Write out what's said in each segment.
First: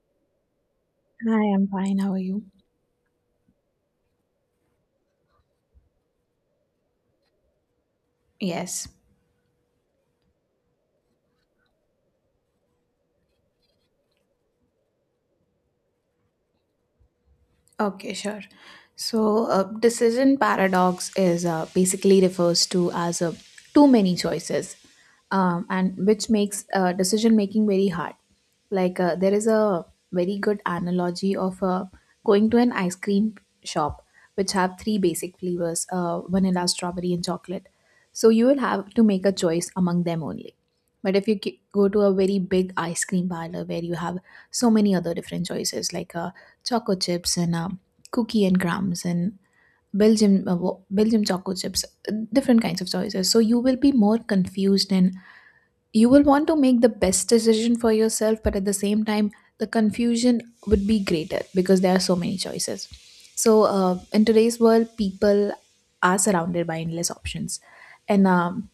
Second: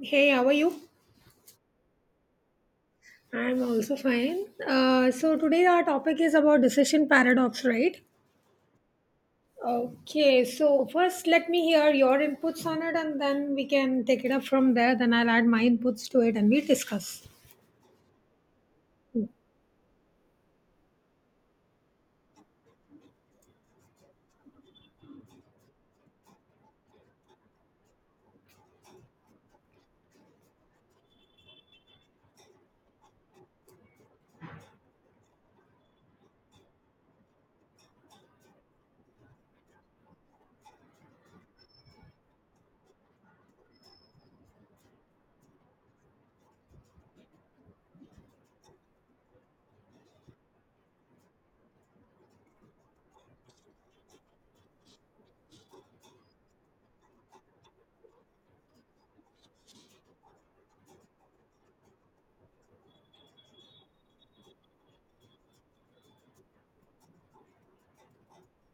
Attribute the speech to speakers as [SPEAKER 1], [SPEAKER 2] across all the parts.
[SPEAKER 1] Hey, how are you?
[SPEAKER 2] Hi, I'm fine. How are you?
[SPEAKER 1] I'm also fine. So today our topic is about decision paradox, right?
[SPEAKER 2] Yes.
[SPEAKER 1] Okay, so first let me hear your inputs on it, and then we can take it up from there. Then I'll add my inputs to it and we discuss.
[SPEAKER 2] Okay, sure. So, decision paradox is basically refers to as a too many choices, and which makes decision making very hard. Like, there is a very good analogy of going to an ice cream shop, which have three basic flavors: vanilla, strawberry, and chocolate. So you will have to make a choice among them only. But if you go to a very big ice cream parlor where you have so many other different choices, like choco chips and cookie and crumbs and Belgium choco chips, different kinds of choices. So you will be more confused and you will want to make the best decision for yourself, but at the same time, the confusion would be greater because there are so many choices. So in today's world, people are surrounded by endless options, and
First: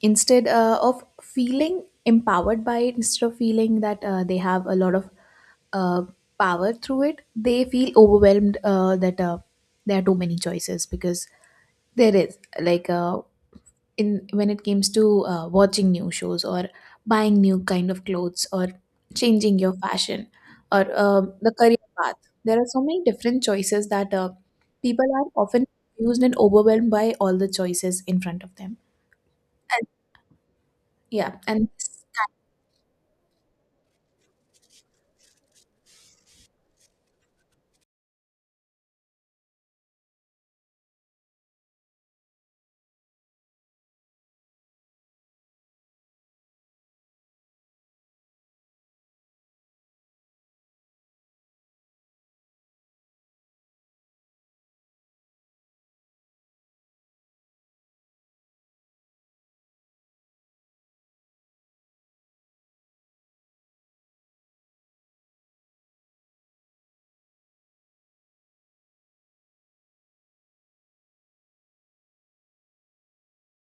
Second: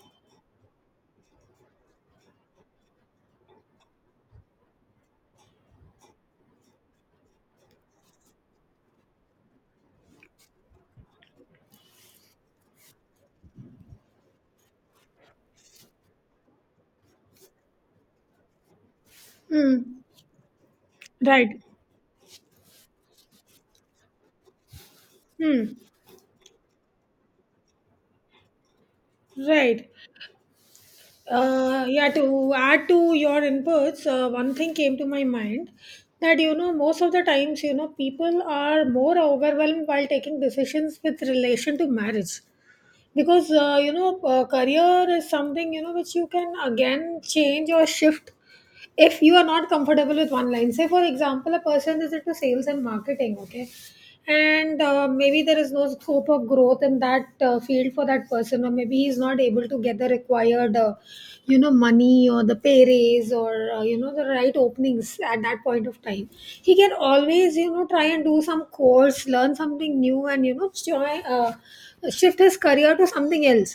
[SPEAKER 2] instead of feeling empowered by it, instead of feeling that they have a lot of uh, power through it, they feel overwhelmed that there are too many choices because there is, like, in when it comes to watching new shows or buying new kind of clothes or changing your
[SPEAKER 1] Hmm.
[SPEAKER 2] fashion or the
[SPEAKER 1] Right.
[SPEAKER 2] career path, there are so many different choices that people are
[SPEAKER 1] Hmm.
[SPEAKER 2] often confused and overwhelmed by all the choices in front of them and
[SPEAKER 1] Right.
[SPEAKER 2] yeah and
[SPEAKER 1] Yeah, to add to your inputs, one thing came to my mind that, you know, most of the times, you know, people are more overwhelmed while taking decisions with relation to marriage, because you know, career is something, you know, which you can again change or shift if you are not comfortable with one line. Say for example, a person is into sales and marketing, okay, and maybe there is no scope of growth in that field for that person, or maybe he's not able to get the required, you know, money, or the pay raise, or you know, the right openings at that point of time. He can always, you know, try and do some course, learn something new, and you know, try, shift his career to something else.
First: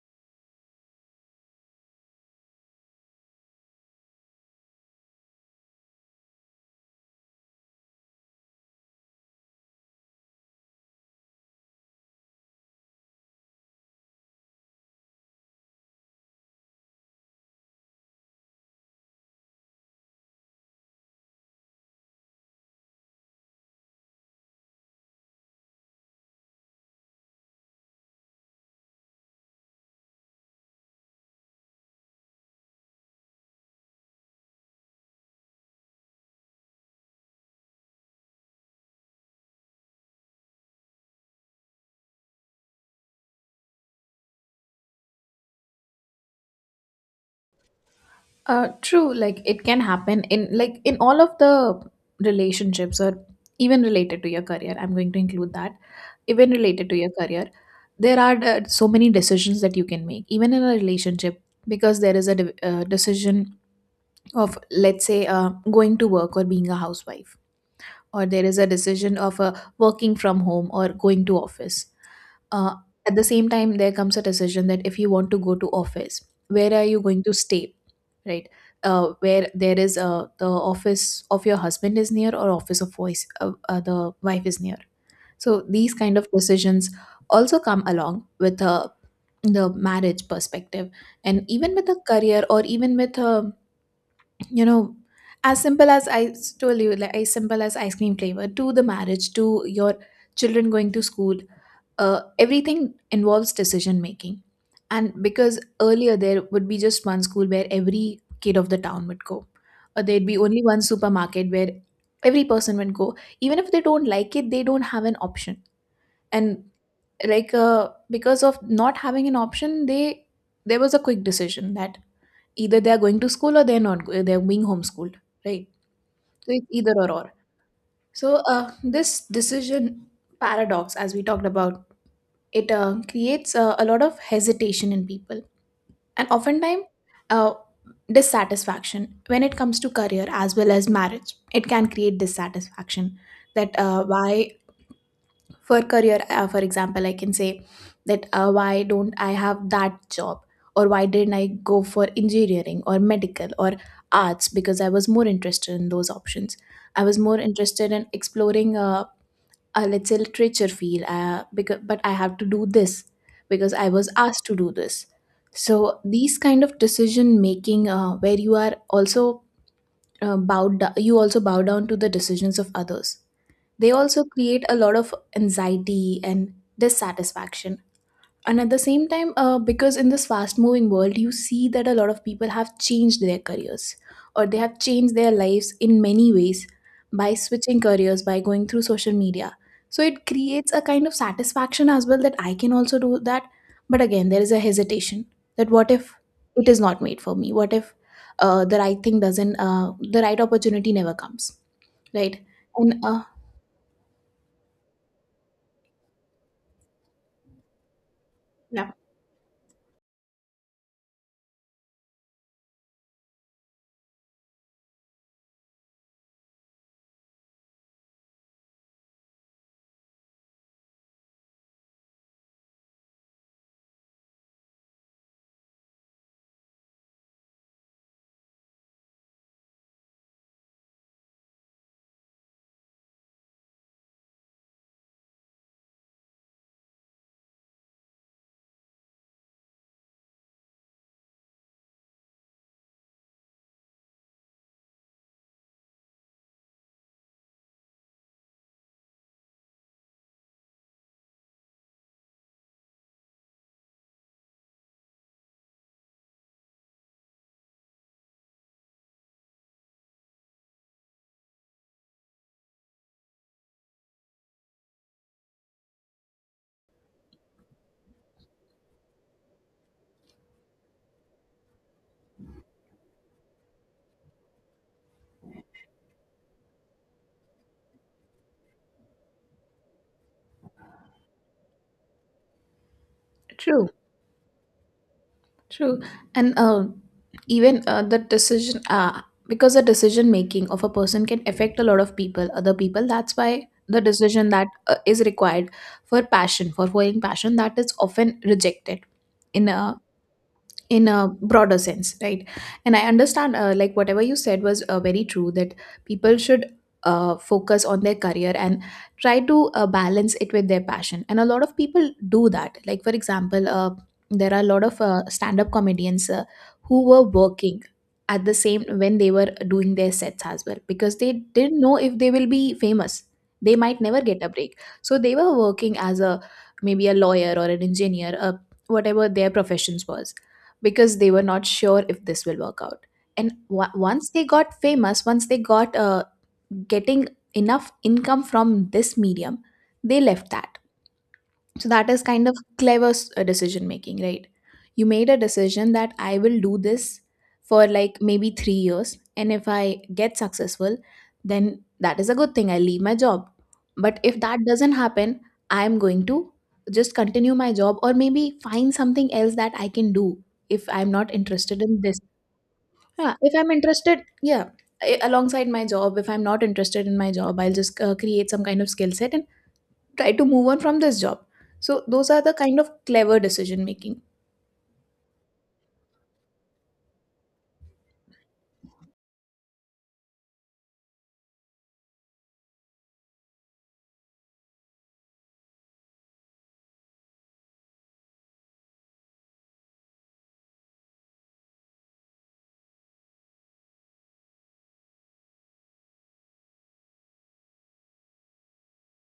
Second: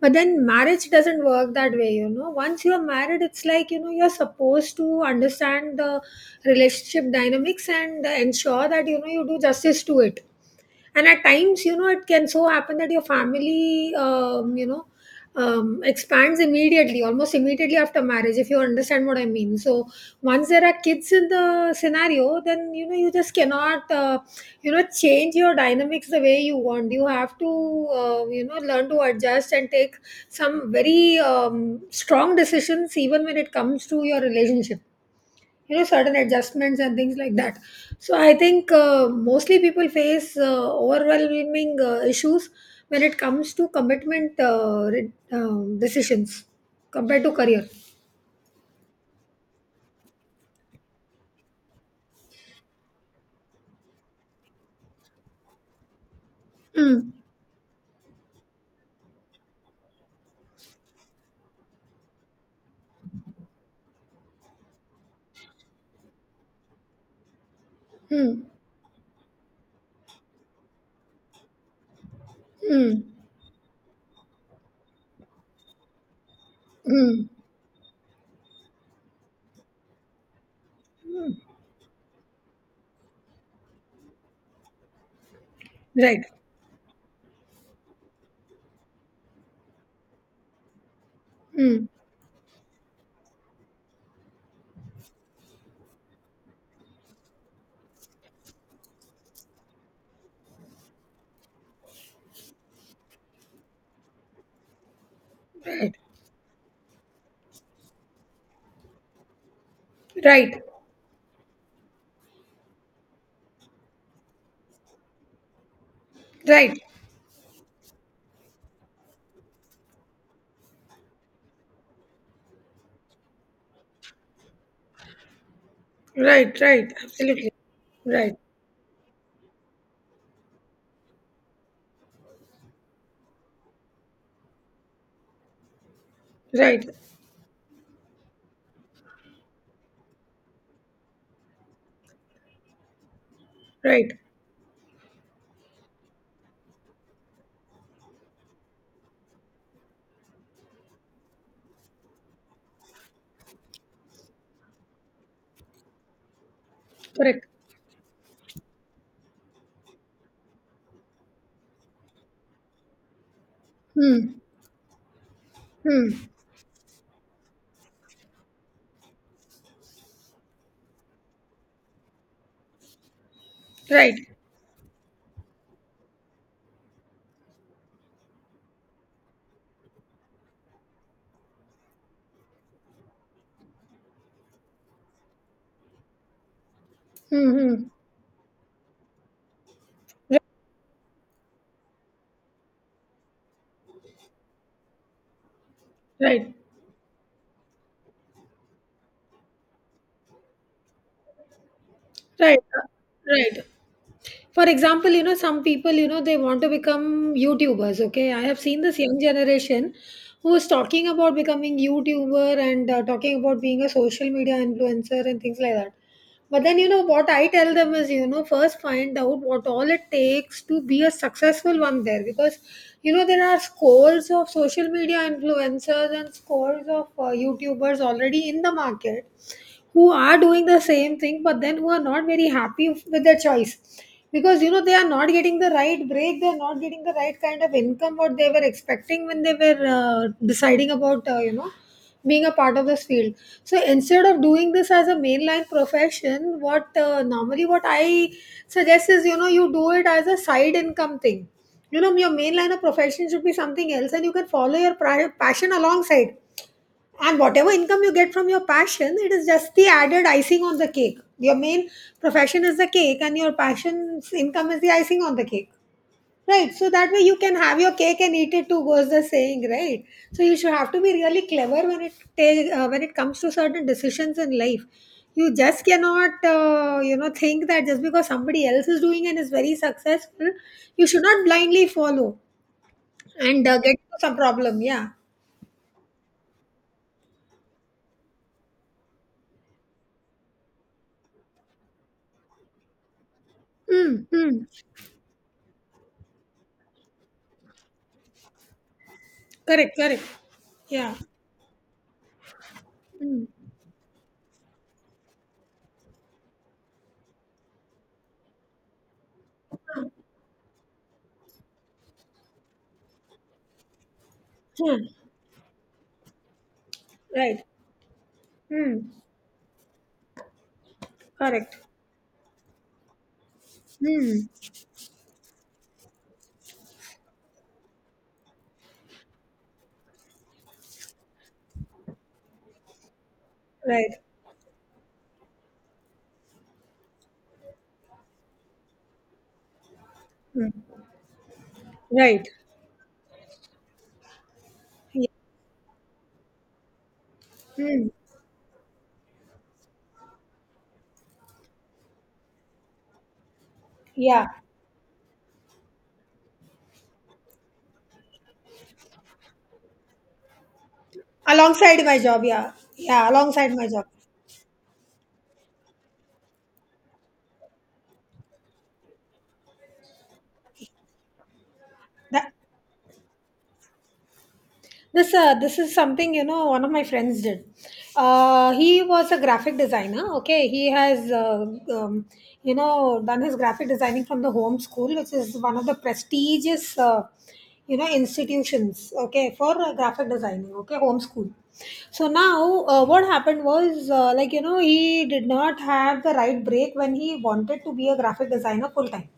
[SPEAKER 1] But then marriage doesn't work that way. You know, once you're married, it's like, you know, you're supposed to understand the relationship dynamics and ensure that, you know, you do justice to it. And at times, you know, it can so happen that your family, you know, expands immediately, almost immediately, after marriage, if you understand what I mean. So once there are kids in the scenario, then, you know, you just cannot, you know, change your dynamics the way you want. You have to, you know, learn to adjust and take some very strong decisions even when it comes to your relationship, you know, certain adjustments and things like that. So I think mostly people face overwhelming issues when it comes to commitment, decisions, compared to career.
[SPEAKER 2] True. Like it can happen in like in all of the relationships or even related to your career. I'm going to include that. Even related to
[SPEAKER 1] Mm.
[SPEAKER 2] your career, there are so many decisions that you can make, even in a relationship, because there is a decision of, let's say, going to work or being a housewife, or there
[SPEAKER 1] Mm.
[SPEAKER 2] is a decision of working from home or going to office. uh,
[SPEAKER 1] Mm.
[SPEAKER 2] at the same time, there comes a decision that if you want to go to office, where are you going
[SPEAKER 1] Mm.
[SPEAKER 2] to stay, right? Where there is the office of
[SPEAKER 1] Mm.
[SPEAKER 2] your husband is near, or office of voice the wife is near. So these kind
[SPEAKER 1] Right.
[SPEAKER 2] of decisions also come along with the marriage perspective, and even
[SPEAKER 1] Mm.
[SPEAKER 2] with a career or even with a you know, as simple as I told you, like as simple as ice cream flavor to the marriage to your children going to school. Everything involves decision making. And because
[SPEAKER 1] Right.
[SPEAKER 2] earlier there would be just one school where every kid of the town would go, or there'd be
[SPEAKER 1] Right.
[SPEAKER 2] only one supermarket where every person would go. Even if they don't like it, they don't have an option. And
[SPEAKER 1] Right.
[SPEAKER 2] like, because of not having an option, they there was a quick decision that either they are going to school or they're not. They're being homeschooled, right? So
[SPEAKER 1] Right.
[SPEAKER 2] it's
[SPEAKER 1] Right.
[SPEAKER 2] either or or.
[SPEAKER 1] Absolutely.
[SPEAKER 2] So
[SPEAKER 1] Right.
[SPEAKER 2] uh, this decision paradox, as we talked about it, creates a lot of hesitation in people and oftentimes
[SPEAKER 1] Right.
[SPEAKER 2] uh, dissatisfaction when it comes to career as well as marriage. It can create dissatisfaction that
[SPEAKER 1] Right.
[SPEAKER 2] why for career, for example, I can say that why don't I have that job, or why didn't I go for engineering or medical or arts, because I was more interested in those options. I was more
[SPEAKER 1] Correct.
[SPEAKER 2] interested in exploring let's say literature field, because, but I have to do this because I was
[SPEAKER 1] Mm.
[SPEAKER 2] asked to do this. So
[SPEAKER 1] Mm.
[SPEAKER 2] these kind of decision making, where you are also you also bow down to the decisions of others, they
[SPEAKER 1] Right.
[SPEAKER 2] also create a lot of anxiety and dissatisfaction. And at the same time, because in this fast moving world, you see that a lot of people have changed their careers or they have changed their lives in many ways by
[SPEAKER 1] Mm. Hmm.
[SPEAKER 2] switching careers, by going through social media, so it
[SPEAKER 1] Right.
[SPEAKER 2] creates a kind of satisfaction as well that I can also do that. But again, there is a hesitation that what if
[SPEAKER 1] Right.
[SPEAKER 2] it is not made for me, what if the right thing doesn't, the right opportunity never comes, right?
[SPEAKER 1] Right.
[SPEAKER 2] And
[SPEAKER 1] Right. For example, you know, some people, you know, they want to become YouTubers, okay? I have seen
[SPEAKER 2] yeah,
[SPEAKER 1] this young generation who is talking about becoming YouTuber and talking about being a social media influencer and things like that. But then, you know, what I tell them is, you know, first find out what all it takes to be a successful one there, because, you know, there are scores of social media influencers and scores of YouTubers already in the market, who are doing the same thing but then who are not very happy with their choice, because you know they are not getting the right break, they are not getting the right kind of income what they were expecting when they were deciding about, you know, being a part of this field. So instead of doing this as a mainline profession, what normally what I suggest is, you know, you do it as a side income thing. You know, your main line of profession should be something else, and you can follow your passion alongside. And whatever income you get from your passion, it is just the added icing on the cake. Your main profession is the cake and your passion's income is the icing on the cake. Right, so that way you can have your cake and eat it too, goes the saying, right? So you should have to be really clever when it comes to certain decisions in life. You just cannot, you know, think that just because somebody else is doing and is very successful, you should not blindly follow and
[SPEAKER 2] true.
[SPEAKER 1] get into some problem, yeah.
[SPEAKER 2] True, and even the decision, because the decision making of a person can affect a lot of people, other people. That's why the
[SPEAKER 1] Mm.
[SPEAKER 2] decision
[SPEAKER 1] Mm.
[SPEAKER 2] that is required for passion, for following passion, that is often rejected in
[SPEAKER 1] Correct,
[SPEAKER 2] uh,
[SPEAKER 1] correct.
[SPEAKER 2] in
[SPEAKER 1] Yeah.
[SPEAKER 2] a broader sense, right? And I
[SPEAKER 1] Mm.
[SPEAKER 2] understand, like whatever you said was very true, that people should focus on their career and try to balance it with their passion, and a lot of people do that. Like, for example, there are a lot of
[SPEAKER 1] Hmm.
[SPEAKER 2] stand-up comedians who were
[SPEAKER 1] Right.
[SPEAKER 2] working at the same
[SPEAKER 1] Hmm.
[SPEAKER 2] when they were doing their sets as well, because they
[SPEAKER 1] Correct.
[SPEAKER 2] didn't know if they will be famous, they might never
[SPEAKER 1] Hmm.
[SPEAKER 2] get a break, so they were working as a maybe a lawyer or an engineer, whatever their professions was, because they were not sure if this will work out. And
[SPEAKER 1] Right.
[SPEAKER 2] once they got famous, once they got getting enough income from this medium, they left that.
[SPEAKER 1] Hmm.
[SPEAKER 2] So that is
[SPEAKER 1] Right.
[SPEAKER 2] kind of clever decision making, right? You
[SPEAKER 1] Yeah.
[SPEAKER 2] made a decision that I will do this for
[SPEAKER 1] Hmm.
[SPEAKER 2] like maybe 3 years. And if I get successful, then that is a good thing. I leave my job. But if
[SPEAKER 1] Yeah.
[SPEAKER 2] that doesn't happen, I'm going to just continue my job or maybe find something else that I can do if I'm not interested in
[SPEAKER 1] Alongside my
[SPEAKER 2] this.
[SPEAKER 1] job, yeah. Yeah,
[SPEAKER 2] Yeah, if I'm
[SPEAKER 1] alongside my job.
[SPEAKER 2] interested, yeah, alongside my job, if I'm not interested in my job, I'll just create some kind of skill set, try to move on from this job. So those are
[SPEAKER 1] That
[SPEAKER 2] the kind of clever decision making.
[SPEAKER 1] This this is something, you know, one of my friends did. He was a graphic designer. Okay, he has um, you know, done his graphic designing from the home school, which is one of the prestigious you know, institutions. Okay, for graphic designing. Okay, home school. So now, what happened was, like, you know, he did not have the right break when he wanted to be a graphic designer full time.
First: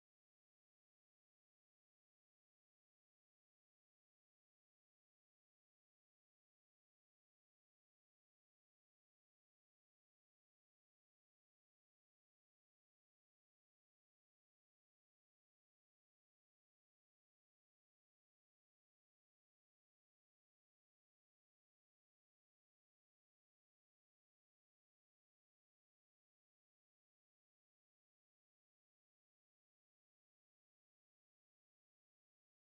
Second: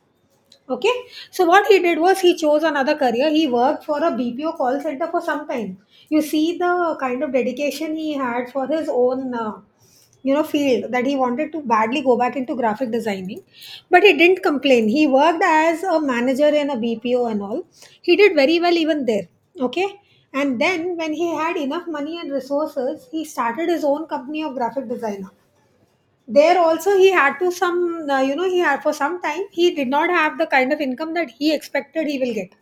[SPEAKER 1] Okay. So what he did was, he chose another career. He worked for a BPO call center for some time. You see the kind of dedication he had for his own, you know, field, that he wanted to badly go back into graphic designing, but he didn't complain. He worked as a manager in a BPO and all. He did very well even there. Okay. And then when he had enough money and resources, he started his own company of graphic designer. There also he had to, some, you know, he had, for some time he did not have the kind of income that he expected he will get.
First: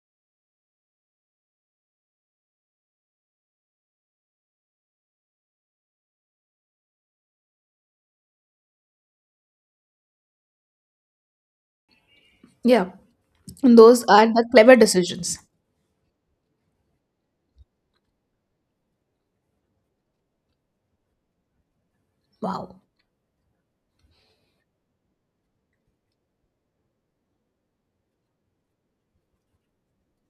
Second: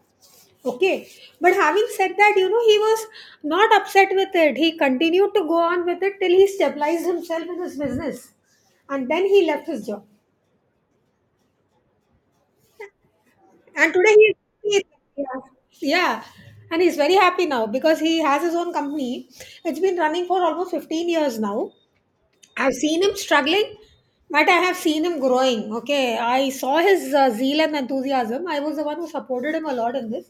[SPEAKER 1] Okay, but having said that, you know, he was not upset with it. He continued to go on with it till he stabilized himself in his business, and then he left his job.
[SPEAKER 2] Yeah, and
[SPEAKER 1] And
[SPEAKER 2] those
[SPEAKER 1] today
[SPEAKER 2] are the clever
[SPEAKER 1] he Yeah,
[SPEAKER 2] decisions.
[SPEAKER 1] yeah, and he's very happy now because he has his own company. It's been running for almost 15 years now. I've
[SPEAKER 2] Wow,
[SPEAKER 1] seen him struggling, but I have seen him growing. Okay, I saw his zeal and enthusiasm. I was the one who supported him a lot in this.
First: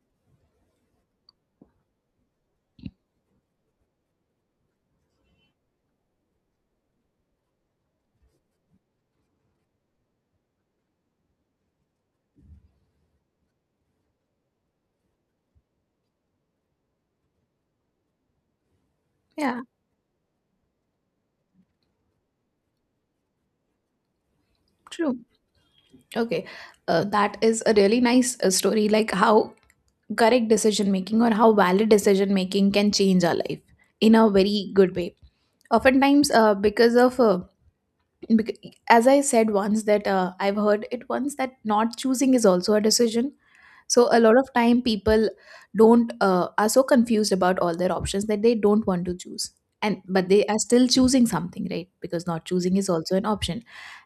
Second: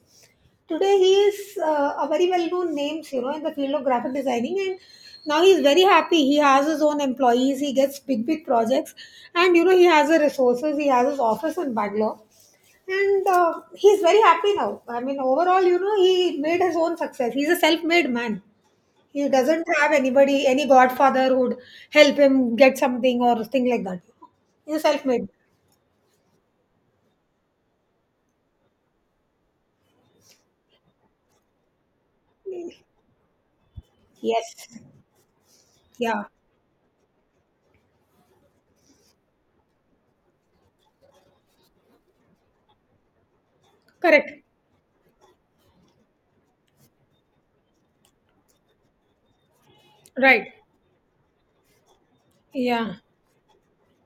[SPEAKER 1] Today, he is a very well-known name, you know, in the field of graphic designing, and now he's very happy. He has his own employees. He gets big, big projects, and you know, he has the resources. He has his office in Bangalore, and he's very happy now. I mean, overall, you know, he made his own success. He's a self-made man. He
[SPEAKER 2] yeah,
[SPEAKER 1] doesn't have anybody, any godfather who'd help him get something or thing like that. He's
[SPEAKER 2] true,
[SPEAKER 1] self-made.
[SPEAKER 2] okay. That is a really nice story, like how correct decision making or how valid decision making can change our life in a
[SPEAKER 1] Yes.
[SPEAKER 2] very good way.
[SPEAKER 1] Yeah.
[SPEAKER 2] Oftentimes, because of as I said once that I've heard it once that not choosing is also a decision. So a
[SPEAKER 1] Correct.
[SPEAKER 2] lot of time people don't, are so confused about all their options that they don't want to choose, and but they
[SPEAKER 1] Right.
[SPEAKER 2] are still choosing something, right? Because not choosing is
[SPEAKER 1] Yeah.
[SPEAKER 2] also an option.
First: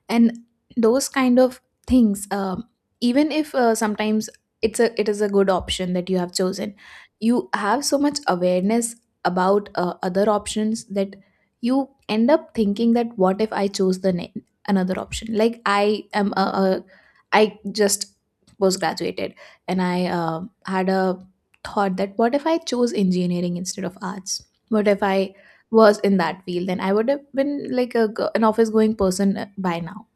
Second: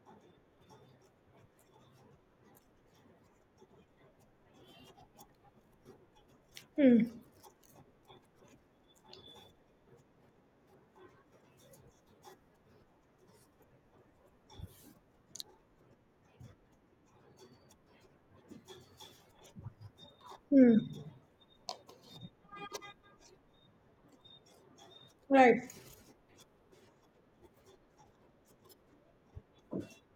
[SPEAKER 2] And those kind of things, even if sometimes it's a it is a good option that you have chosen,
[SPEAKER 1] Hmm.
[SPEAKER 2] you have so much awareness about other options that you end up thinking that what if I chose the another option. Like I am a, I just was graduated and I
[SPEAKER 1] Hmm.
[SPEAKER 2] had a thought that what if I chose engineering instead of arts, what if I
[SPEAKER 1] Right.
[SPEAKER 2] was in that field, then I would have been like a an office going person by now.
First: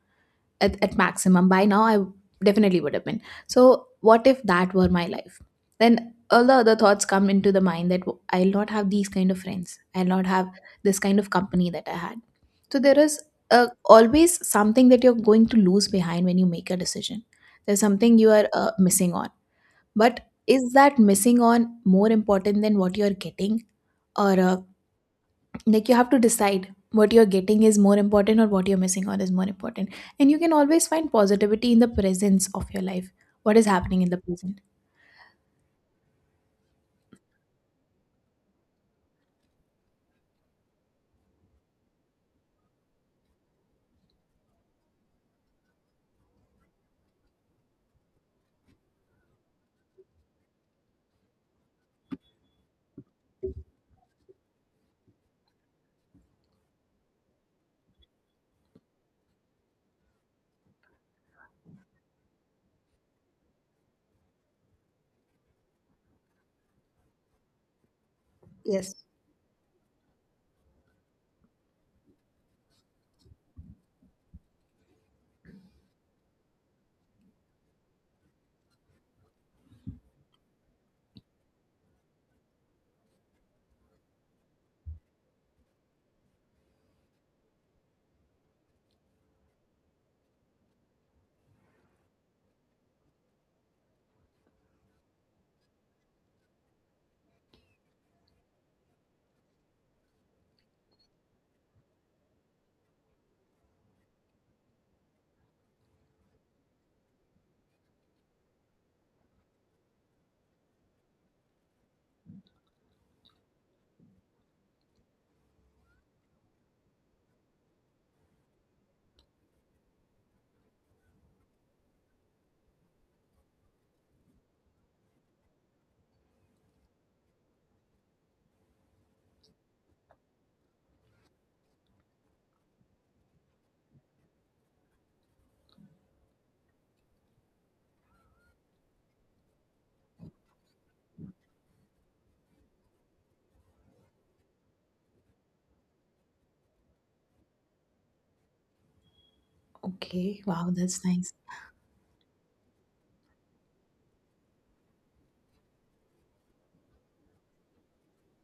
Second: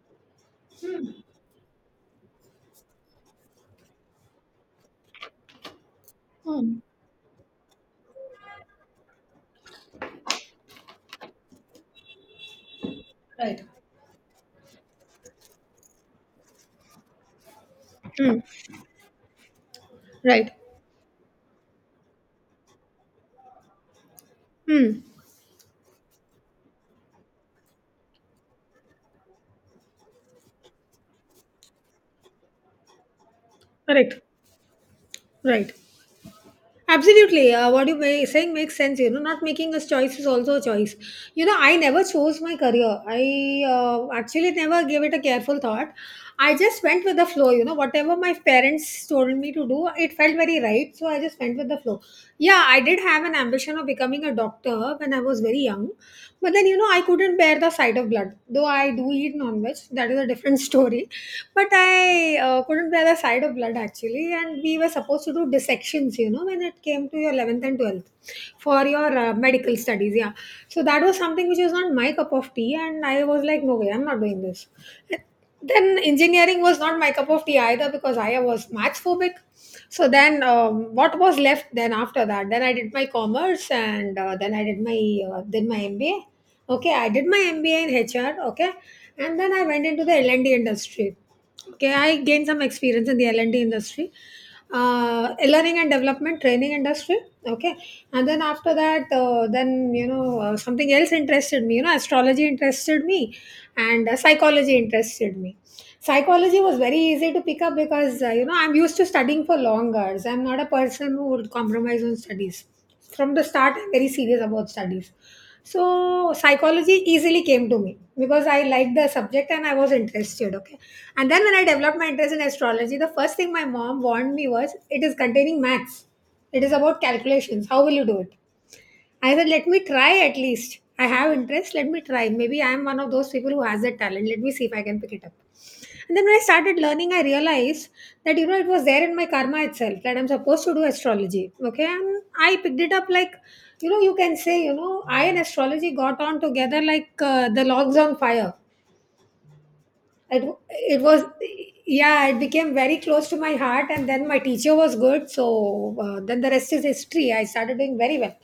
[SPEAKER 2] At
[SPEAKER 1] Hmm.
[SPEAKER 2] maximum, by now, I definitely would have been. So what if that were my life? Then all the
[SPEAKER 1] Hmm.
[SPEAKER 2] other thoughts come into the mind that I'll not have these kind of friends, I'll not have this kind of company that I had. So there is
[SPEAKER 1] Right.
[SPEAKER 2] always something that you're going to lose behind when you make a decision. There's something you
[SPEAKER 1] Hmm.
[SPEAKER 2] are missing on. But
[SPEAKER 1] Right.
[SPEAKER 2] is that missing on more important than what you're getting, or
[SPEAKER 1] Hmm.
[SPEAKER 2] like you have to decide what you're getting is more important or what you're missing out is more important. And you can always find positivity in the presence of your life, what is happening in the
[SPEAKER 1] Correct.
[SPEAKER 2] present.
[SPEAKER 1] Right. Absolutely. What you may, saying makes sense. You know, not making a choice is also a choice. You know, I never chose my career. I actually never gave it a careful thought. I just went with the flow. You know, whatever my parents told me to do, it felt very right. So I just went with the flow. Yeah, I did have an ambition of becoming a doctor when I was very young. But then, you know, I couldn't bear the sight of blood. Though I do eat non veg, that is a different story. But I couldn't bear the sight of blood, actually. And we were supposed to do dissections, you know, when it came to your 11th and 12th for your medical studies. Yeah. So that was something which was not my cup of tea. And I was like, no way, I'm not doing this. Then engineering was not my cup of tea either, because I was maths phobic. So then, what was left then? After that, then I did my commerce, and then I did my MBA. Okay, I did my MBA in HR, okay. And then I went into the L&D industry. Okay, I gained some experience in the L&D industry, learning and development training industry, okay. And then after that, then, you know, something else interested me, you know. Astrology interested me, and psychology interested me. Psychology was very easy to pick up because, you know, I'm used to studying for long hours. I'm not a person who would compromise on studies. From the start I'm very serious about studies, so psychology easily came to me because I liked the subject and I was interested, okay. And then when I developed my interest in astrology, the first thing my mom warned me was, it is containing maths, it is about calculations, how will you do it? I said, let me try at least. I have interest, let me try. Maybe I am one of those people who has that talent. Let me see if I can pick it up. And then when I started learning, I realized that, you know, it was there in my karma itself that I'm supposed to do astrology. Okay. And I picked it up like, you know, you can say, you know, I and astrology got on together like the logs on fire. It,
[SPEAKER 2] Okay, wow,
[SPEAKER 1] it
[SPEAKER 2] that's
[SPEAKER 1] was,
[SPEAKER 2] nice.
[SPEAKER 1] yeah, it became very close to my heart. And then my teacher was good. So then the rest is history. I started doing very well.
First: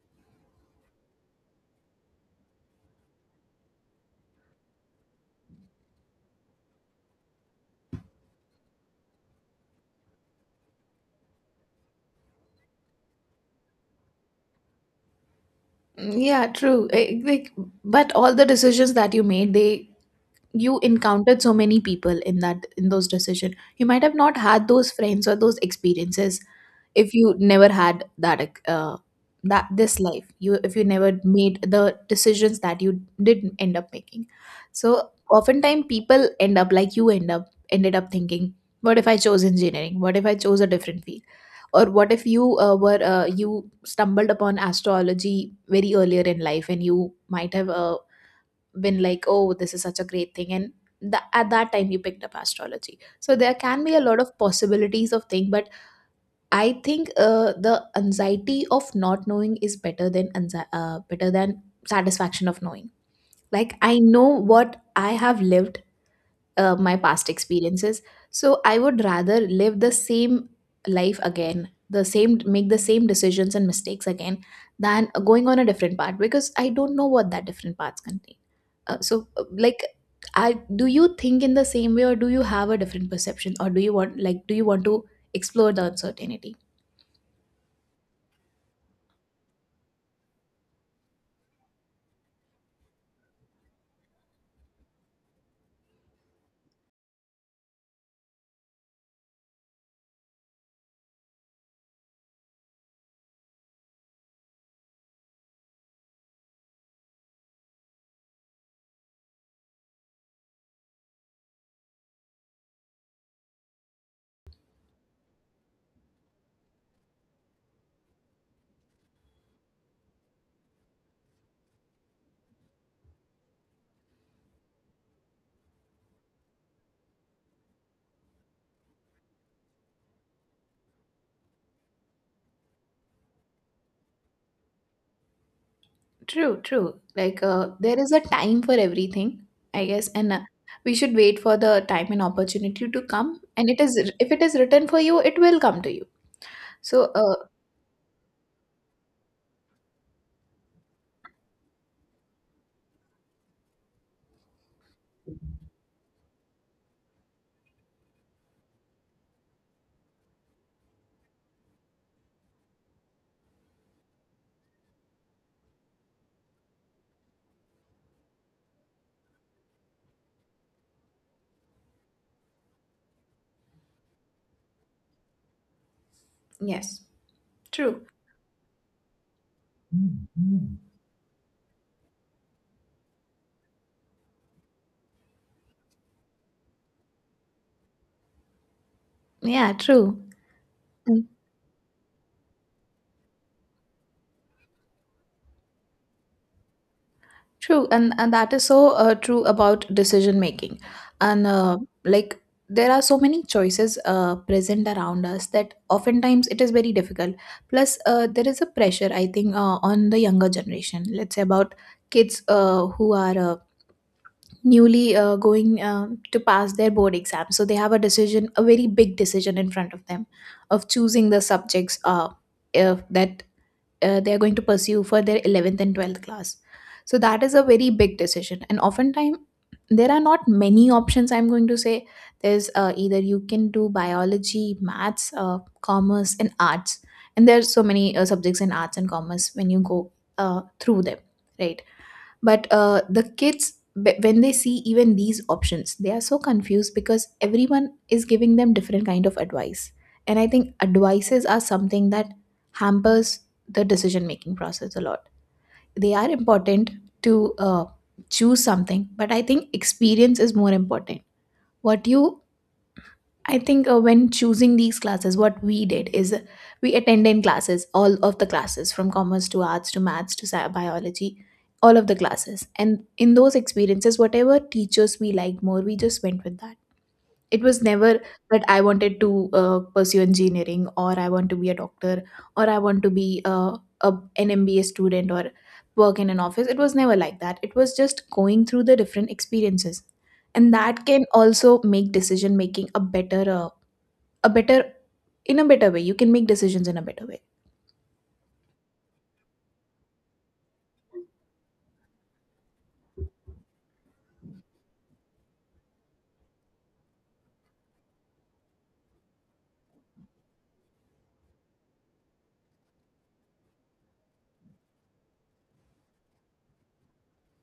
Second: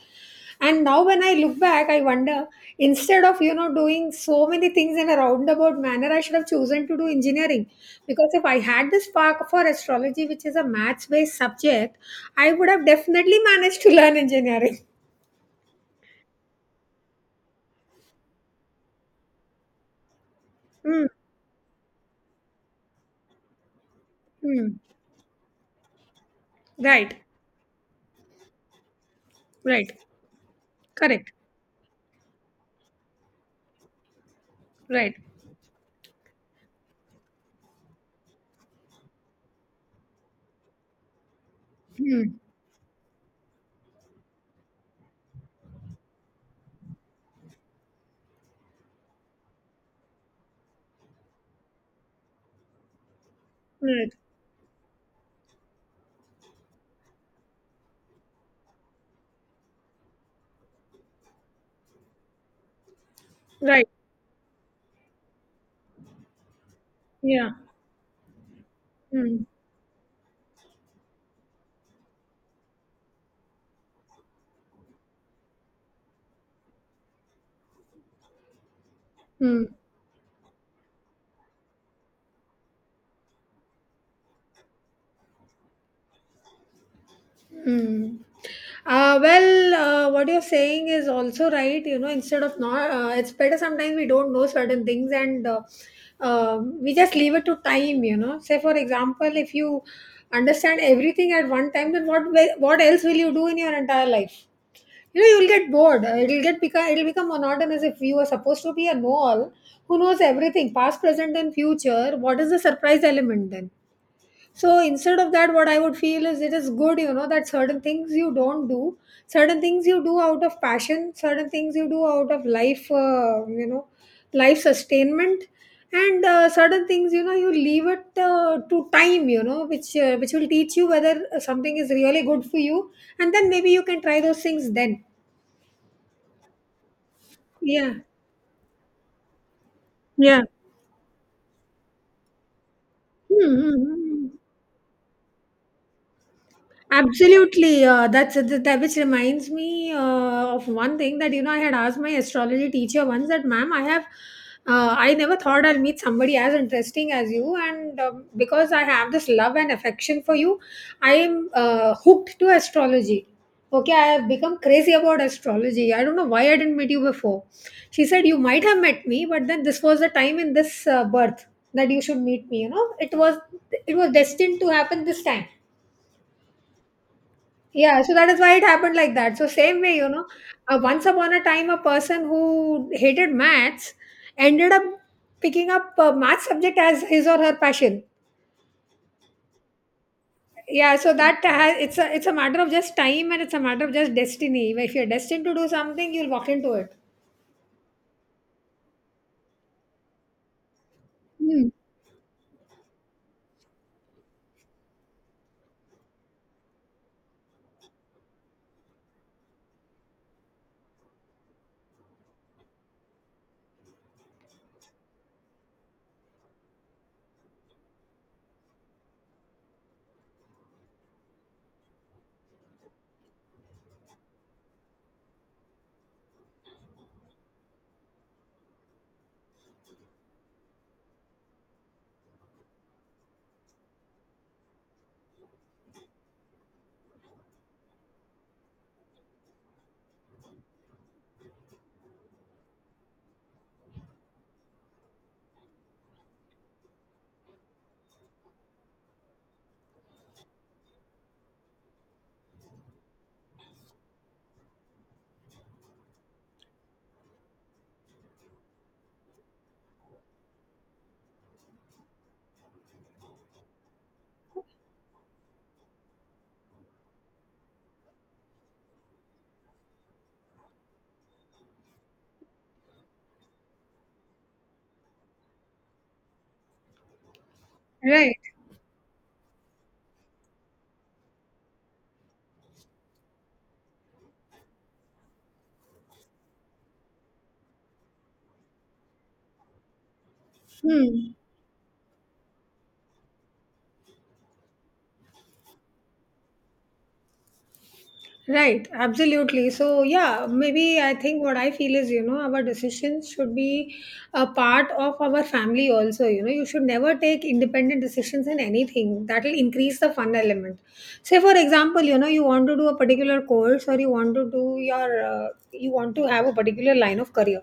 [SPEAKER 1] And now when I look back, I wonder instead of, doing so many things in a roundabout manner, I should have chosen to do engineering. Because if I had this spark for astrology, which is a maths based subject, I would have definitely managed to learn engineering.
[SPEAKER 2] Yeah, true. Eh, like, but all the decisions that you made, they you
[SPEAKER 1] Hmm.
[SPEAKER 2] encountered so many people in that, in those decision, you might have not
[SPEAKER 1] Hmm.
[SPEAKER 2] had those friends or those experiences if
[SPEAKER 1] Right.
[SPEAKER 2] you never had that that
[SPEAKER 1] Right.
[SPEAKER 2] this life, you, if you never
[SPEAKER 1] Correct.
[SPEAKER 2] made the decisions that you did end up making. So
[SPEAKER 1] Right.
[SPEAKER 2] oftentimes people end up like you end up ended up thinking what if I chose engineering, what if I chose a different field, or what if
[SPEAKER 1] Hmm.
[SPEAKER 2] you were you stumbled upon astrology very earlier in life, and you might have been like, oh, this is such a great thing, and at that time you picked up astrology. So there can be a
[SPEAKER 1] Right.
[SPEAKER 2] lot of possibilities of thing, but I think the anxiety of not knowing is better than better than satisfaction of knowing. Like
[SPEAKER 1] Right.
[SPEAKER 2] I know what I have lived, my past
[SPEAKER 1] Yeah.
[SPEAKER 2] experiences, so I would rather
[SPEAKER 1] Hmm.
[SPEAKER 2] live the same life again, the same make the same decisions and mistakes again, than going on a different path because I don't know what that different paths contain. Uh, so, uh,
[SPEAKER 1] Hmm.
[SPEAKER 2] like, I do you think in the same way, or do you have a different perception, or do you want do you want to explore the uncertainty?
[SPEAKER 1] Hmm. Well, what you're saying is also right. You know, instead of not, it's better sometimes we don't know certain things and we just leave it to time. You know, say for example, if you understand everything at one time, then what else will you do in your entire life? You know, you'll get bored. It'll become monotonous if you are supposed to be a know-all who knows everything, past, present, and future. What is the surprise element then? So instead of that, what I would feel is it is good, that certain things you don't do, certain things you do out of passion, certain things you do out of life, life sustainment, and certain things, you leave it to time, which will teach you whether something is really good for you, and then maybe you can try those things then.
[SPEAKER 2] True, true. Like
[SPEAKER 1] Yeah.
[SPEAKER 2] there is a time for everything, I guess, and
[SPEAKER 1] Yeah.
[SPEAKER 2] we should wait for the time and opportunity to come.
[SPEAKER 1] Hmm. Hmm.
[SPEAKER 2] And it
[SPEAKER 1] Hmm,
[SPEAKER 2] is
[SPEAKER 1] hmm.
[SPEAKER 2] if it is written for you, it will come to you. So,
[SPEAKER 1] Absolutely. That which reminds me of one thing that I had asked my astrology teacher once, that, ma'am, I have. I never thought I'll meet somebody as interesting as you, and because I have this love and affection for you, I am hooked to astrology. Okay, I have become crazy about astrology. I don't know why I didn't meet you before. She said you might have met me, but then this was the time in this birth that you should meet me. It was destined to happen this time,
[SPEAKER 2] yes,
[SPEAKER 1] yeah,
[SPEAKER 2] true.
[SPEAKER 1] so that is why it happened like that. So same way, once upon a time, a person who hated maths ended up picking up math subject as his or her passion.
[SPEAKER 2] Yeah, true.
[SPEAKER 1] Yeah, so
[SPEAKER 2] Mm,
[SPEAKER 1] that has, it's a matter of just time and it's a matter of just destiny. If you're destined to do something, you'll walk into it.
[SPEAKER 2] true, and that is so true about decision making, and
[SPEAKER 1] Hmm.
[SPEAKER 2] like there are so many choices present around us that oftentimes it is very difficult. Plus, there is a pressure I think on the younger generation. Let's say about kids who are. Newly going to pass their board exam, so they have a decision a very big decision in front of them of choosing the subjects, if that they are going to pursue for their 11th and 12th class. So that is a very big decision, and oftentimes there are not many options. I'm going to say there's either you can do biology, maths, commerce, and arts. And there's so many subjects in arts and commerce when you go through them, right? But when they see even these options, they are so confused because everyone is giving them different kind of advice. And I think advices are something that hampers the decision making process a lot. They are important to choose something, but I think experience is more important. What you I think when choosing these classes, what we did is, we attended classes, all of the classes, from commerce to arts to maths to biology, all of the classes. And in those experiences, whatever teachers we liked more, we just went with that. It was never
[SPEAKER 1] Right.
[SPEAKER 2] that I wanted to pursue engineering, or I want to be a doctor, or I want to be an MBA student, or work in an office. It was never like that. It was just going through the different experiences. And that can
[SPEAKER 1] Hmm.
[SPEAKER 2] also make decision making a better a better in a better way. You can make decisions in a better way.
[SPEAKER 1] Right, absolutely. So, yeah, maybe I think what I feel is, our decisions should be a part of our family also. You should never take independent decisions in anything. That will increase the fun element. Say, for example, you want to do a particular course or you want to have a particular line of career.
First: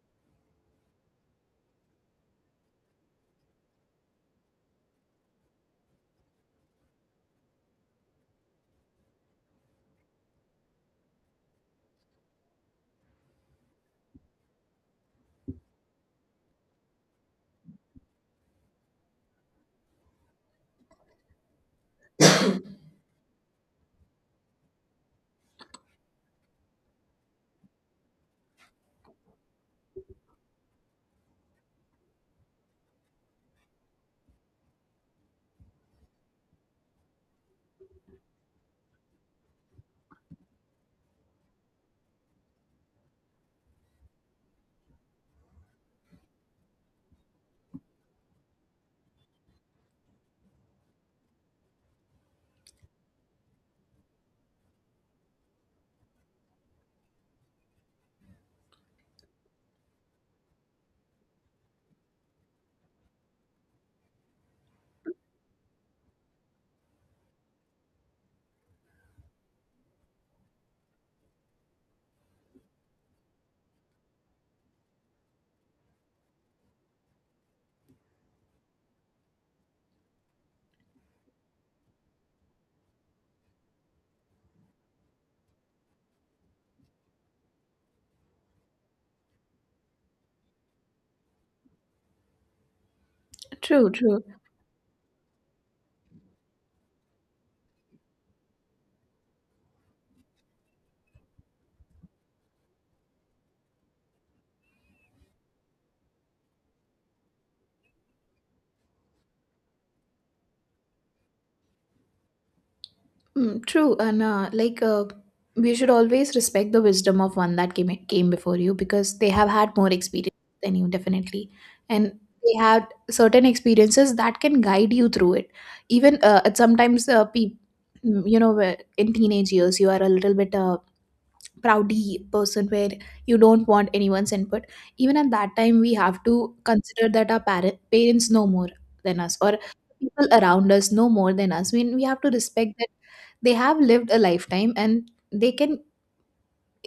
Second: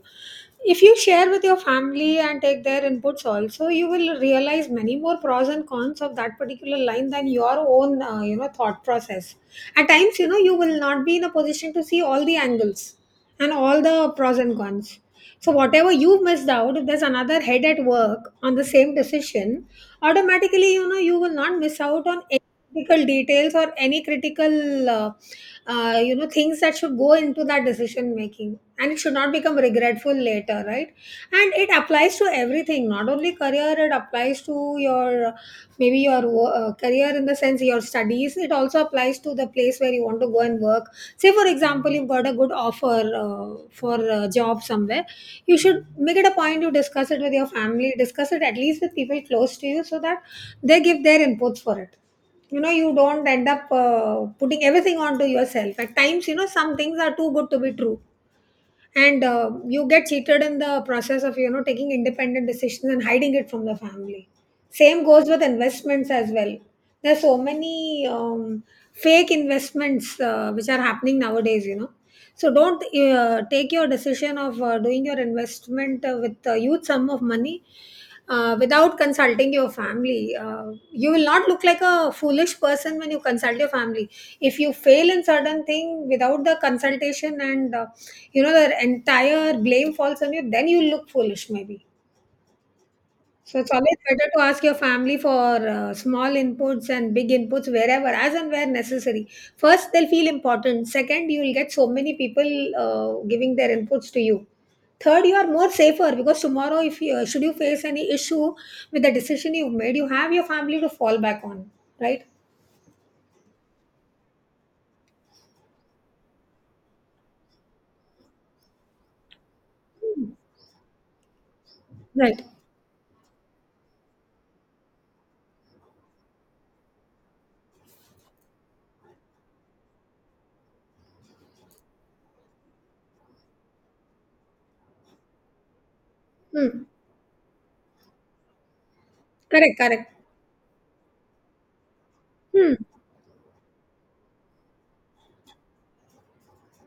[SPEAKER 1] If you share with your family and take their inputs also, you will realize many more pros and cons of that particular line than your own, thought process. At times, you will not be in a position to see all the angles and all the pros and cons. So whatever you missed out, if there's another head at work on the same decision, automatically, you will not miss out on critical details or any critical things that should go into that decision making, and it should not become regretful later, right? And it applies to everything, not only career. It applies to your maybe your career, in the sense your studies. It also applies to the place where you want to go and work. Say, for example, you've got a good offer for a job somewhere. You should make it a point to discuss it with your family, discuss it at least with people close to you so that they give their inputs for it. You know you don't end up putting everything onto yourself. At times, some things are too good to be true, and you get cheated in the process of, taking independent decisions and hiding it from the family. Same goes with investments as well. There's so many fake investments which are happening nowadays. So don't take your decision of doing your investment with a huge sum of money without consulting your family. You will not look like a foolish person when you consult your family. If you fail in certain thing without the consultation and the entire blame falls on you, then you look foolish maybe. So it's
[SPEAKER 2] True,
[SPEAKER 1] always
[SPEAKER 2] true,
[SPEAKER 1] better to ask your family for small inputs and big inputs wherever, as and where necessary. First, they'll feel important. Second, you will get so many people giving their inputs to you. Third, you are more safer because tomorrow, if you should you face any issue with the decision you've made, you have your family to fall back on, right?
[SPEAKER 2] mm, true. And we should always respect the wisdom of one that came before you, because they have had more experience than you definitely, and
[SPEAKER 1] Right.
[SPEAKER 2] they had certain experiences that can guide you through it. Even you know, where in teenage years you are a little bit proudy person, where you don't want anyone's input. Even at that time, we have to
[SPEAKER 1] Hmm.
[SPEAKER 2] consider that our parents know more than us, or
[SPEAKER 1] Correct. Correct.
[SPEAKER 2] people around us know more than us. I mean, we have to
[SPEAKER 1] Hmm.
[SPEAKER 2] respect that. They have lived a lifetime, and they can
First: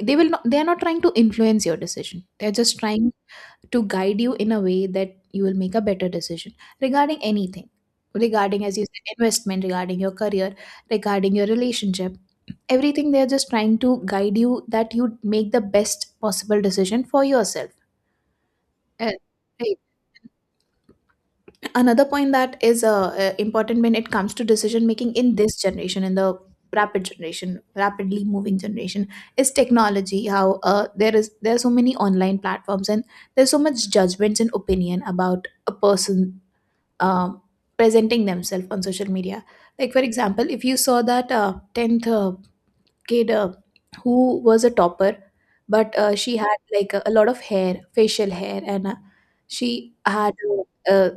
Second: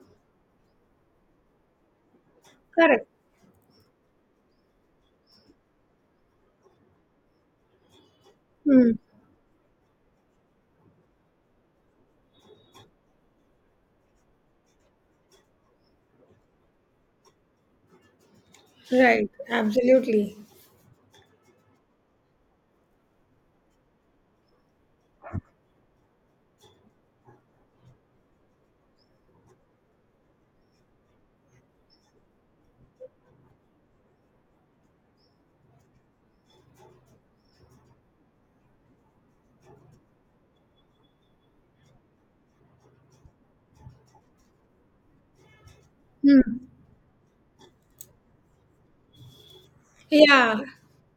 [SPEAKER 2] they are not trying to influence your decision. They're just trying
[SPEAKER 1] Correct.
[SPEAKER 2] to guide you in a way that you will make a better decision regarding anything, regarding, as you
[SPEAKER 1] Hmm.
[SPEAKER 2] said, investment, regarding your career, regarding your relationship, everything. They're just trying to guide you that you make the best possible decision for yourself. Uh,
[SPEAKER 1] Right. Absolutely.
[SPEAKER 2] Another point that is important when it comes to decision making in this generation, in the rapidly moving generation, is technology. How there are so many online platforms, and there's so much judgments and opinion about a person um presenting themselves on social media. Like, for example, if you saw that 10th kid, who was a topper, but she had
[SPEAKER 1] Hmm.
[SPEAKER 2] like a lot of hair, facial hair, and she had
[SPEAKER 1] Yeah.
[SPEAKER 2] uh, uh,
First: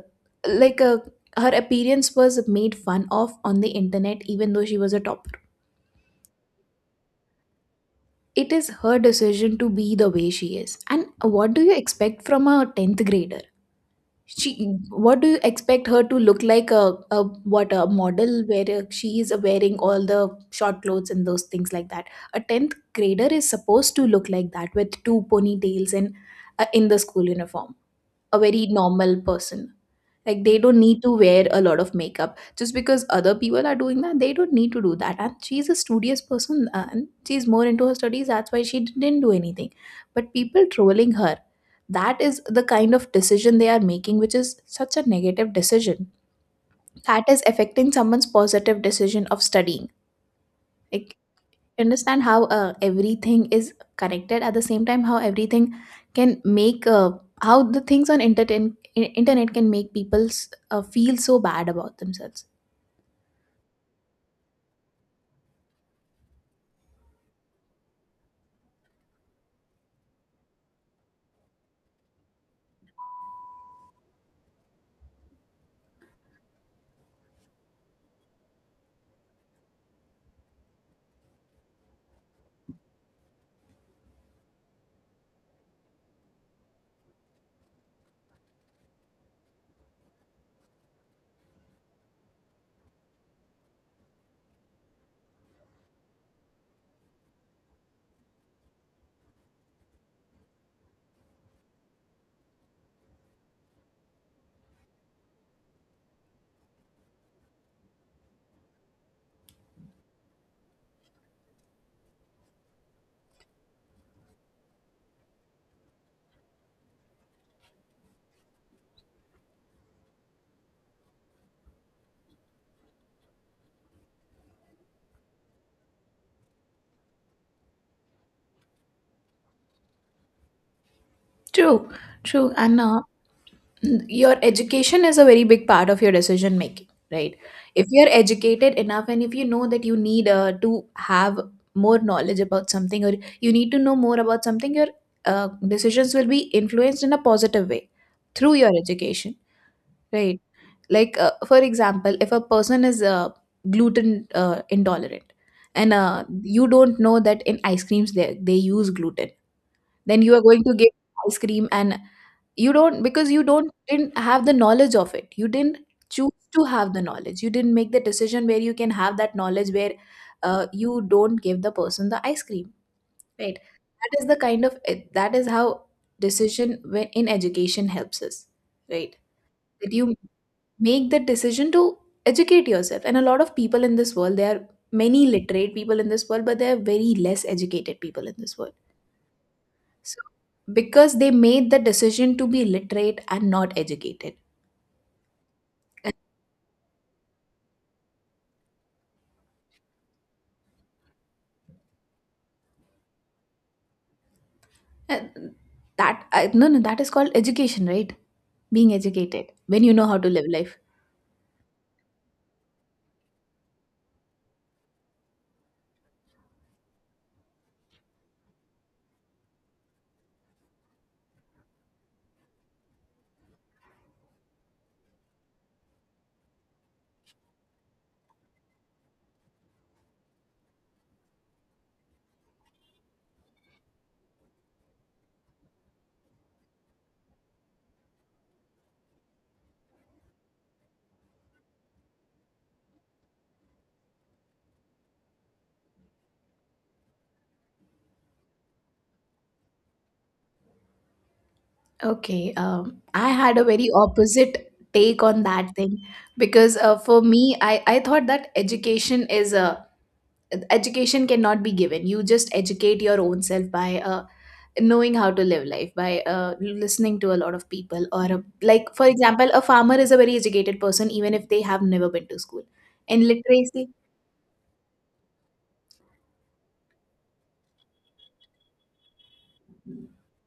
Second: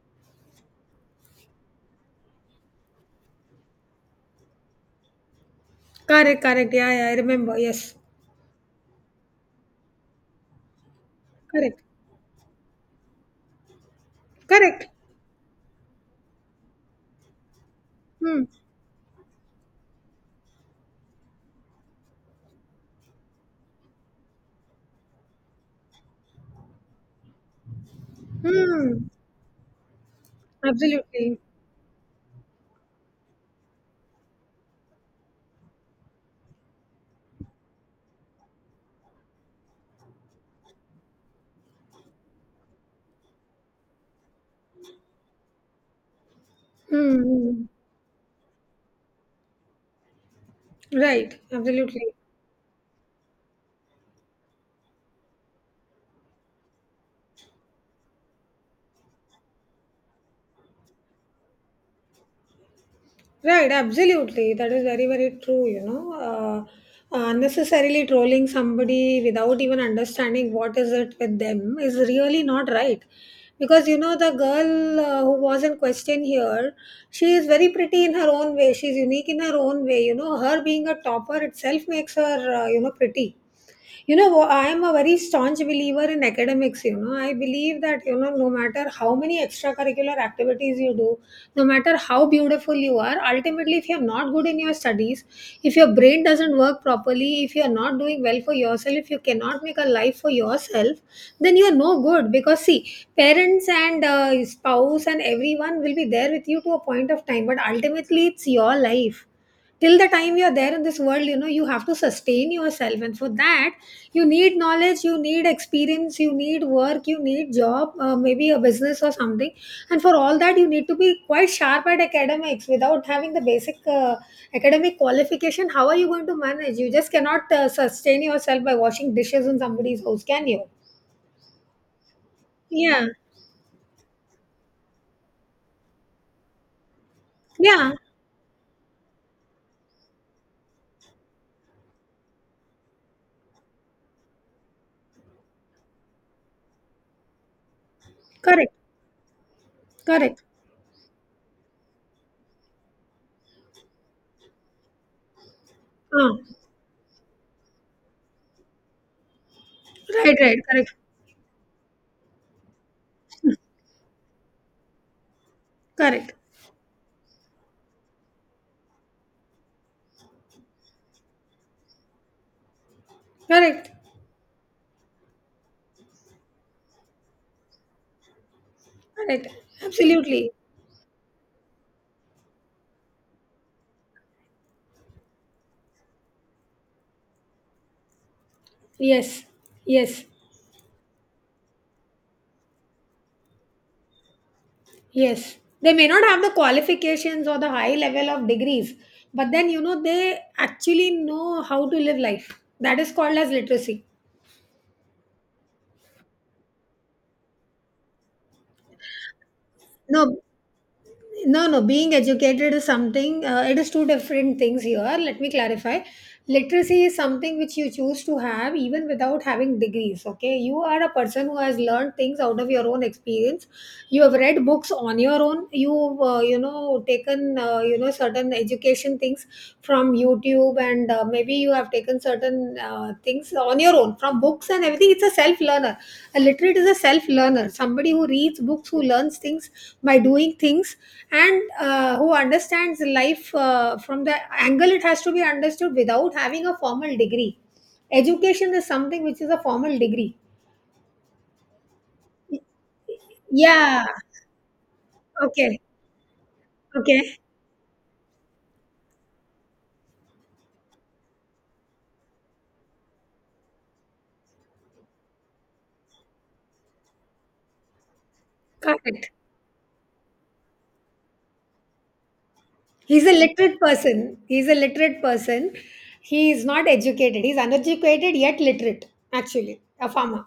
[SPEAKER 2] like her appearance was made fun of on the internet, even though she was a topper.
[SPEAKER 1] Correct. Correct. Yeah. Yeah. I remember. Yes.
[SPEAKER 2] It is her decision to be the way she is. And what do you
[SPEAKER 1] Correct.
[SPEAKER 2] expect from a 10th grader?
[SPEAKER 1] Correct.
[SPEAKER 2] What do you expect her to look like? A
[SPEAKER 1] Hmm.
[SPEAKER 2] model, where she is wearing all the short clothes and those things like that? A tenth grader is supposed to look like that, with two ponytails and in the school uniform. A very
[SPEAKER 1] Hmm.
[SPEAKER 2] normal person. Like, they don't need to
[SPEAKER 1] Absolutely.
[SPEAKER 2] wear a lot of makeup just because other people are doing that. They don't need to do that. And she's a studious person, and she's more into her studies. That's why she didn't do anything. But people trolling her, that is the kind of decision they are making, which is such a negative decision,
[SPEAKER 1] Hmm.
[SPEAKER 2] that is
[SPEAKER 1] Hmm.
[SPEAKER 2] affecting someone's positive decision of studying. Like,
[SPEAKER 1] Right. Absolutely.
[SPEAKER 2] understand how everything is connected at the same time, how everything can make how the things on internet can make people feel so bad about themselves.
[SPEAKER 1] Right. Absolutely. That is very, very true. Unnecessarily trolling somebody without even understanding what is it with them is really not right. Because you know the girl who was in question here, she is very pretty in her own way. She's unique in her own way. Her being a topper itself makes her, pretty. I am a very staunch believer in academics. I believe that, no matter how many extracurricular activities you do, no matter how beautiful you are, ultimately if you're not good in your studies, if your brain doesn't work properly, if you're not doing well for yourself, if you cannot make a life for yourself, then you're no good. Because see, parents and spouse and everyone will be there with you to a point of time, but ultimately it's your life. Till the time you're there in this world, you have to sustain yourself, and for that you need knowledge, you need experience, you need work, you need job, maybe a business or something. And for all that you need to be quite sharp at academics. Without having the basic academic qualification, how are you going to manage? You just cannot sustain yourself by washing dishes in somebody's house, can you?
[SPEAKER 2] True, true. And
[SPEAKER 1] Yeah.
[SPEAKER 2] your education is a very big part of your decision making, right? If
[SPEAKER 1] Yeah.
[SPEAKER 2] you're educated enough, and if you know that you need to have more knowledge about something, or you need to know more about something, your uh, decisions will be influenced in a positive way through your
[SPEAKER 1] Correct.
[SPEAKER 2] education. Right?
[SPEAKER 1] Correct.
[SPEAKER 2] Like, for example, if a person is gluten intolerant, and
[SPEAKER 1] uh,
[SPEAKER 2] you don't know that in ice creams they use gluten, then you
[SPEAKER 1] right.
[SPEAKER 2] are
[SPEAKER 1] Right.
[SPEAKER 2] going to give
[SPEAKER 1] Correct.
[SPEAKER 2] ice cream, and you don't because you don't didn't have the knowledge of it. You didn't
[SPEAKER 1] Correct.
[SPEAKER 2] choose to have the knowledge. You didn't make the decision where you can have that knowledge, where you don't give the person the ice cream, right?
[SPEAKER 1] Correct.
[SPEAKER 2] That is the kind of that is how decision when in education helps us, right?
[SPEAKER 1] Correct.
[SPEAKER 2] That you
[SPEAKER 1] Absolutely.
[SPEAKER 2] make that decision to educate yourself. And a lot of people in this world, there are many literate people in this world, but there are very less educated people in this world.
[SPEAKER 1] Yes,
[SPEAKER 2] So
[SPEAKER 1] yes,
[SPEAKER 2] because they made the decision to be literate and not educated.
[SPEAKER 1] yes. They may not have the qualifications or the high level of degrees, but then you know they actually know how to live life. That is called as literacy.
[SPEAKER 2] And no, no, that is called education, right? Being educated when you know how to
[SPEAKER 1] No.
[SPEAKER 2] live life.
[SPEAKER 1] No, no, being educated is something, it is two different things here. Let me clarify. Literacy is something which you choose to have even without having degrees. Okay, you are a person who has learned things out of your own experience. You have read books on your own. Taken, certain education things from YouTube, and maybe you have taken certain things on your own from books and everything. It's a self learner. A literate is a self learner, somebody who reads books, who learns things by doing things, and who understands life from the angle it has to be understood without having a formal degree. Education is something which is a formal degree.
[SPEAKER 2] Okay, I had a very
[SPEAKER 1] Yeah.
[SPEAKER 2] opposite take on that
[SPEAKER 1] Okay.
[SPEAKER 2] thing, because for
[SPEAKER 1] Okay.
[SPEAKER 2] me, I thought that education is a education cannot be given. You just educate your own self by knowing how to live life, by listening to a lot of people, or like for
[SPEAKER 1] Correct.
[SPEAKER 2] example, a farmer is a very educated person, even if they have never been to school.
[SPEAKER 1] He's
[SPEAKER 2] And
[SPEAKER 1] a literate
[SPEAKER 2] literacy.
[SPEAKER 1] person. He's a literate person. He is not educated. He's uneducated yet literate, actually. A farmer.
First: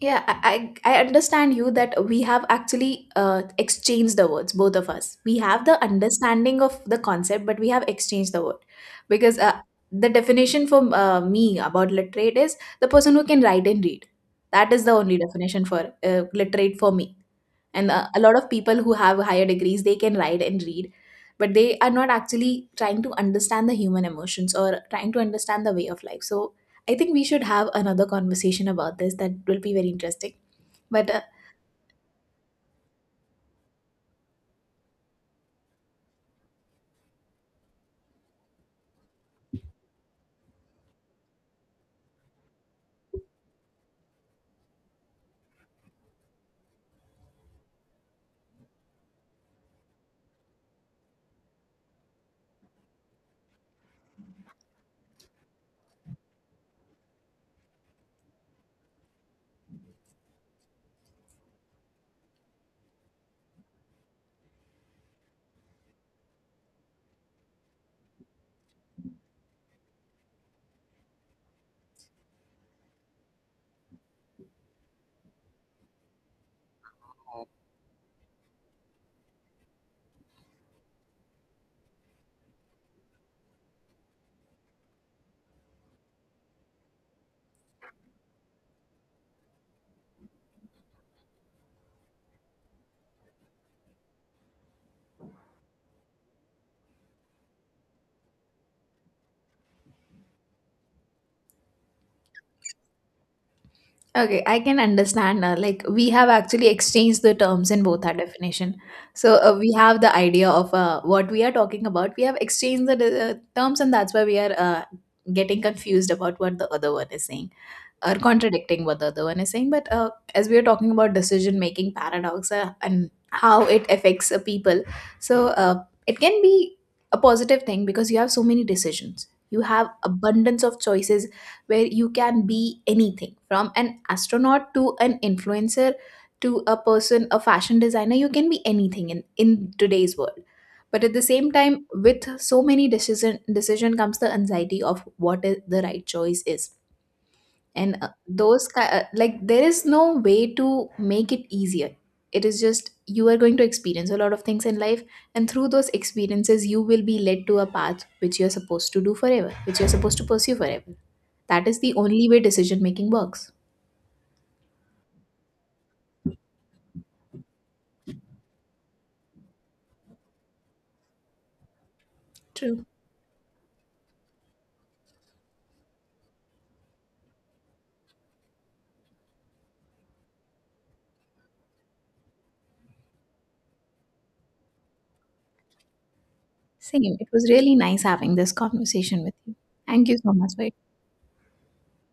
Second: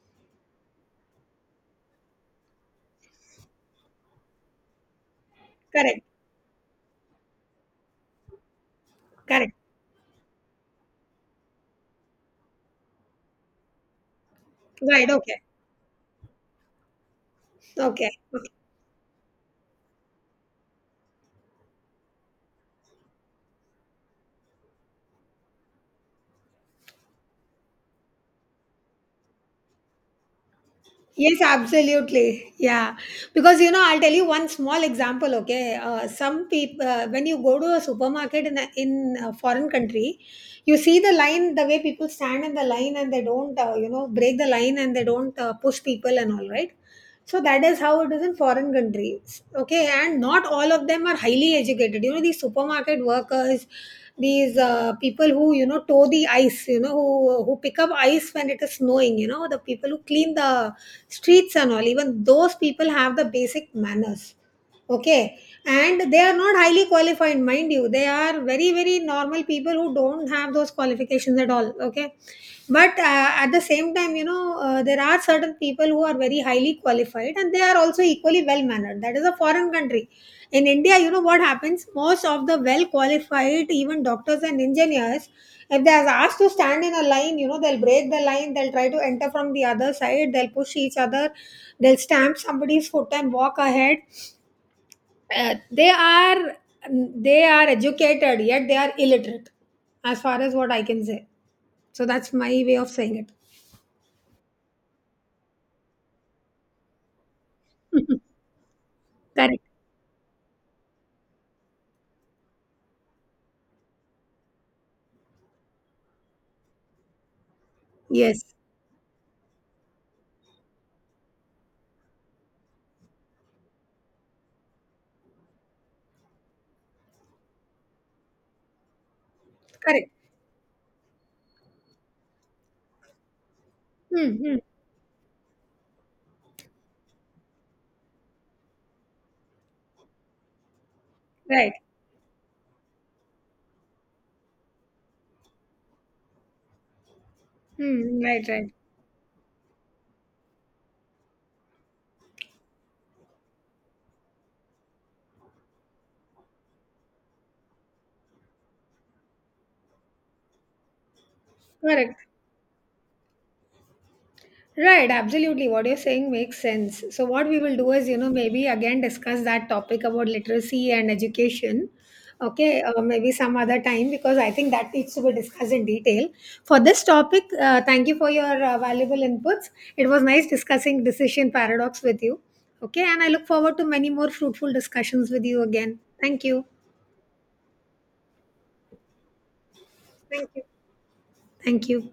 [SPEAKER 2] Yeah, I understand you, that we have actually exchanged the words, both of us. We have the
[SPEAKER 1] Correct.
[SPEAKER 2] understanding of the concept, but we have exchanged the word, because
[SPEAKER 1] Correct.
[SPEAKER 2] the definition for me about literate is the person who can write and read. That is the
[SPEAKER 1] Right.
[SPEAKER 2] only
[SPEAKER 1] Okay.
[SPEAKER 2] definition for literate for me. And
[SPEAKER 1] Okay.
[SPEAKER 2] a lot of people who have higher degrees, they can write and read, but they are not actually trying to understand the human emotions or trying to understand the way of life. So I think we should have another conversation about this. That will be very interesting. But
[SPEAKER 1] Yes, absolutely. Yeah. Because I'll tell you one small example, okay? Some people, when you go to a supermarket in a foreign country, you see the line, the way people stand in the line and they don't, break the line, and they don't push people and all, right? So that is how it is in foreign countries, okay, and not all of them are highly educated. These supermarket workers, these people who tow the ice, who pick up ice when it is snowing, the people who clean the streets and all, even those people have the basic manners, okay. And they are not highly qualified, mind you. They are very, very normal people who don't have those qualifications at all, okay. But at the same time, there are certain people who are very highly qualified and they are also equally well mannered. That is a foreign country. In india, you know what happens, most of the well qualified, even doctors and engineers, if they are asked to stand in a line, you know they'll break the line, they'll try to enter from the other side, they'll push each other, they'll stamp somebody's foot and walk ahead. Uh, they are they are educated yet they are illiterate, as far as what I can say. So that's my way of saying it.
[SPEAKER 2] okay, I can understand. We have actually exchanged the terms in both our definition. So
[SPEAKER 1] Correct.
[SPEAKER 2] we have the idea of what we are talking about. We have exchanged the terms, and that's why we are getting confused about what the other one is saying, or
[SPEAKER 1] Yes.
[SPEAKER 2] contradicting what the other one is saying. But as we are talking about decision making paradox, and how it affects people, so it can be a positive thing, because you have so many decisions. You have
[SPEAKER 1] Correct.
[SPEAKER 2] abundance of choices, where you can be anything from an
[SPEAKER 1] Mm-hmm.
[SPEAKER 2] astronaut to an influencer to a person, a fashion designer. You can be anything in today's world. But at the same
[SPEAKER 1] Right.
[SPEAKER 2] time, with so many decision comes the anxiety of what is the right choice is. And
[SPEAKER 1] Hmm. Right.
[SPEAKER 2] those
[SPEAKER 1] Right.
[SPEAKER 2] ki- like there is no way to make it easier. It is just you are going to experience a lot of things in life, and through those experiences you will be led to a path which you're supposed to do forever, which you're supposed to pursue forever. That is the
[SPEAKER 1] Correct.
[SPEAKER 2] only way decision making works.
[SPEAKER 1] Right, absolutely. What you're saying makes sense. So, what we will do is, maybe again discuss that topic about literacy and education. Okay,
[SPEAKER 2] True.
[SPEAKER 1] maybe some other time because I think that needs to be discussed in detail. For this topic, thank you for your valuable inputs. It was nice discussing decision paradox with you. Okay, and I look forward to many more fruitful discussions with you again. Thank you.
[SPEAKER 2] Same, it was really nice having this conversation with you. Thank you so
[SPEAKER 1] Thank
[SPEAKER 2] much
[SPEAKER 1] you.
[SPEAKER 2] for your
[SPEAKER 1] Thank you.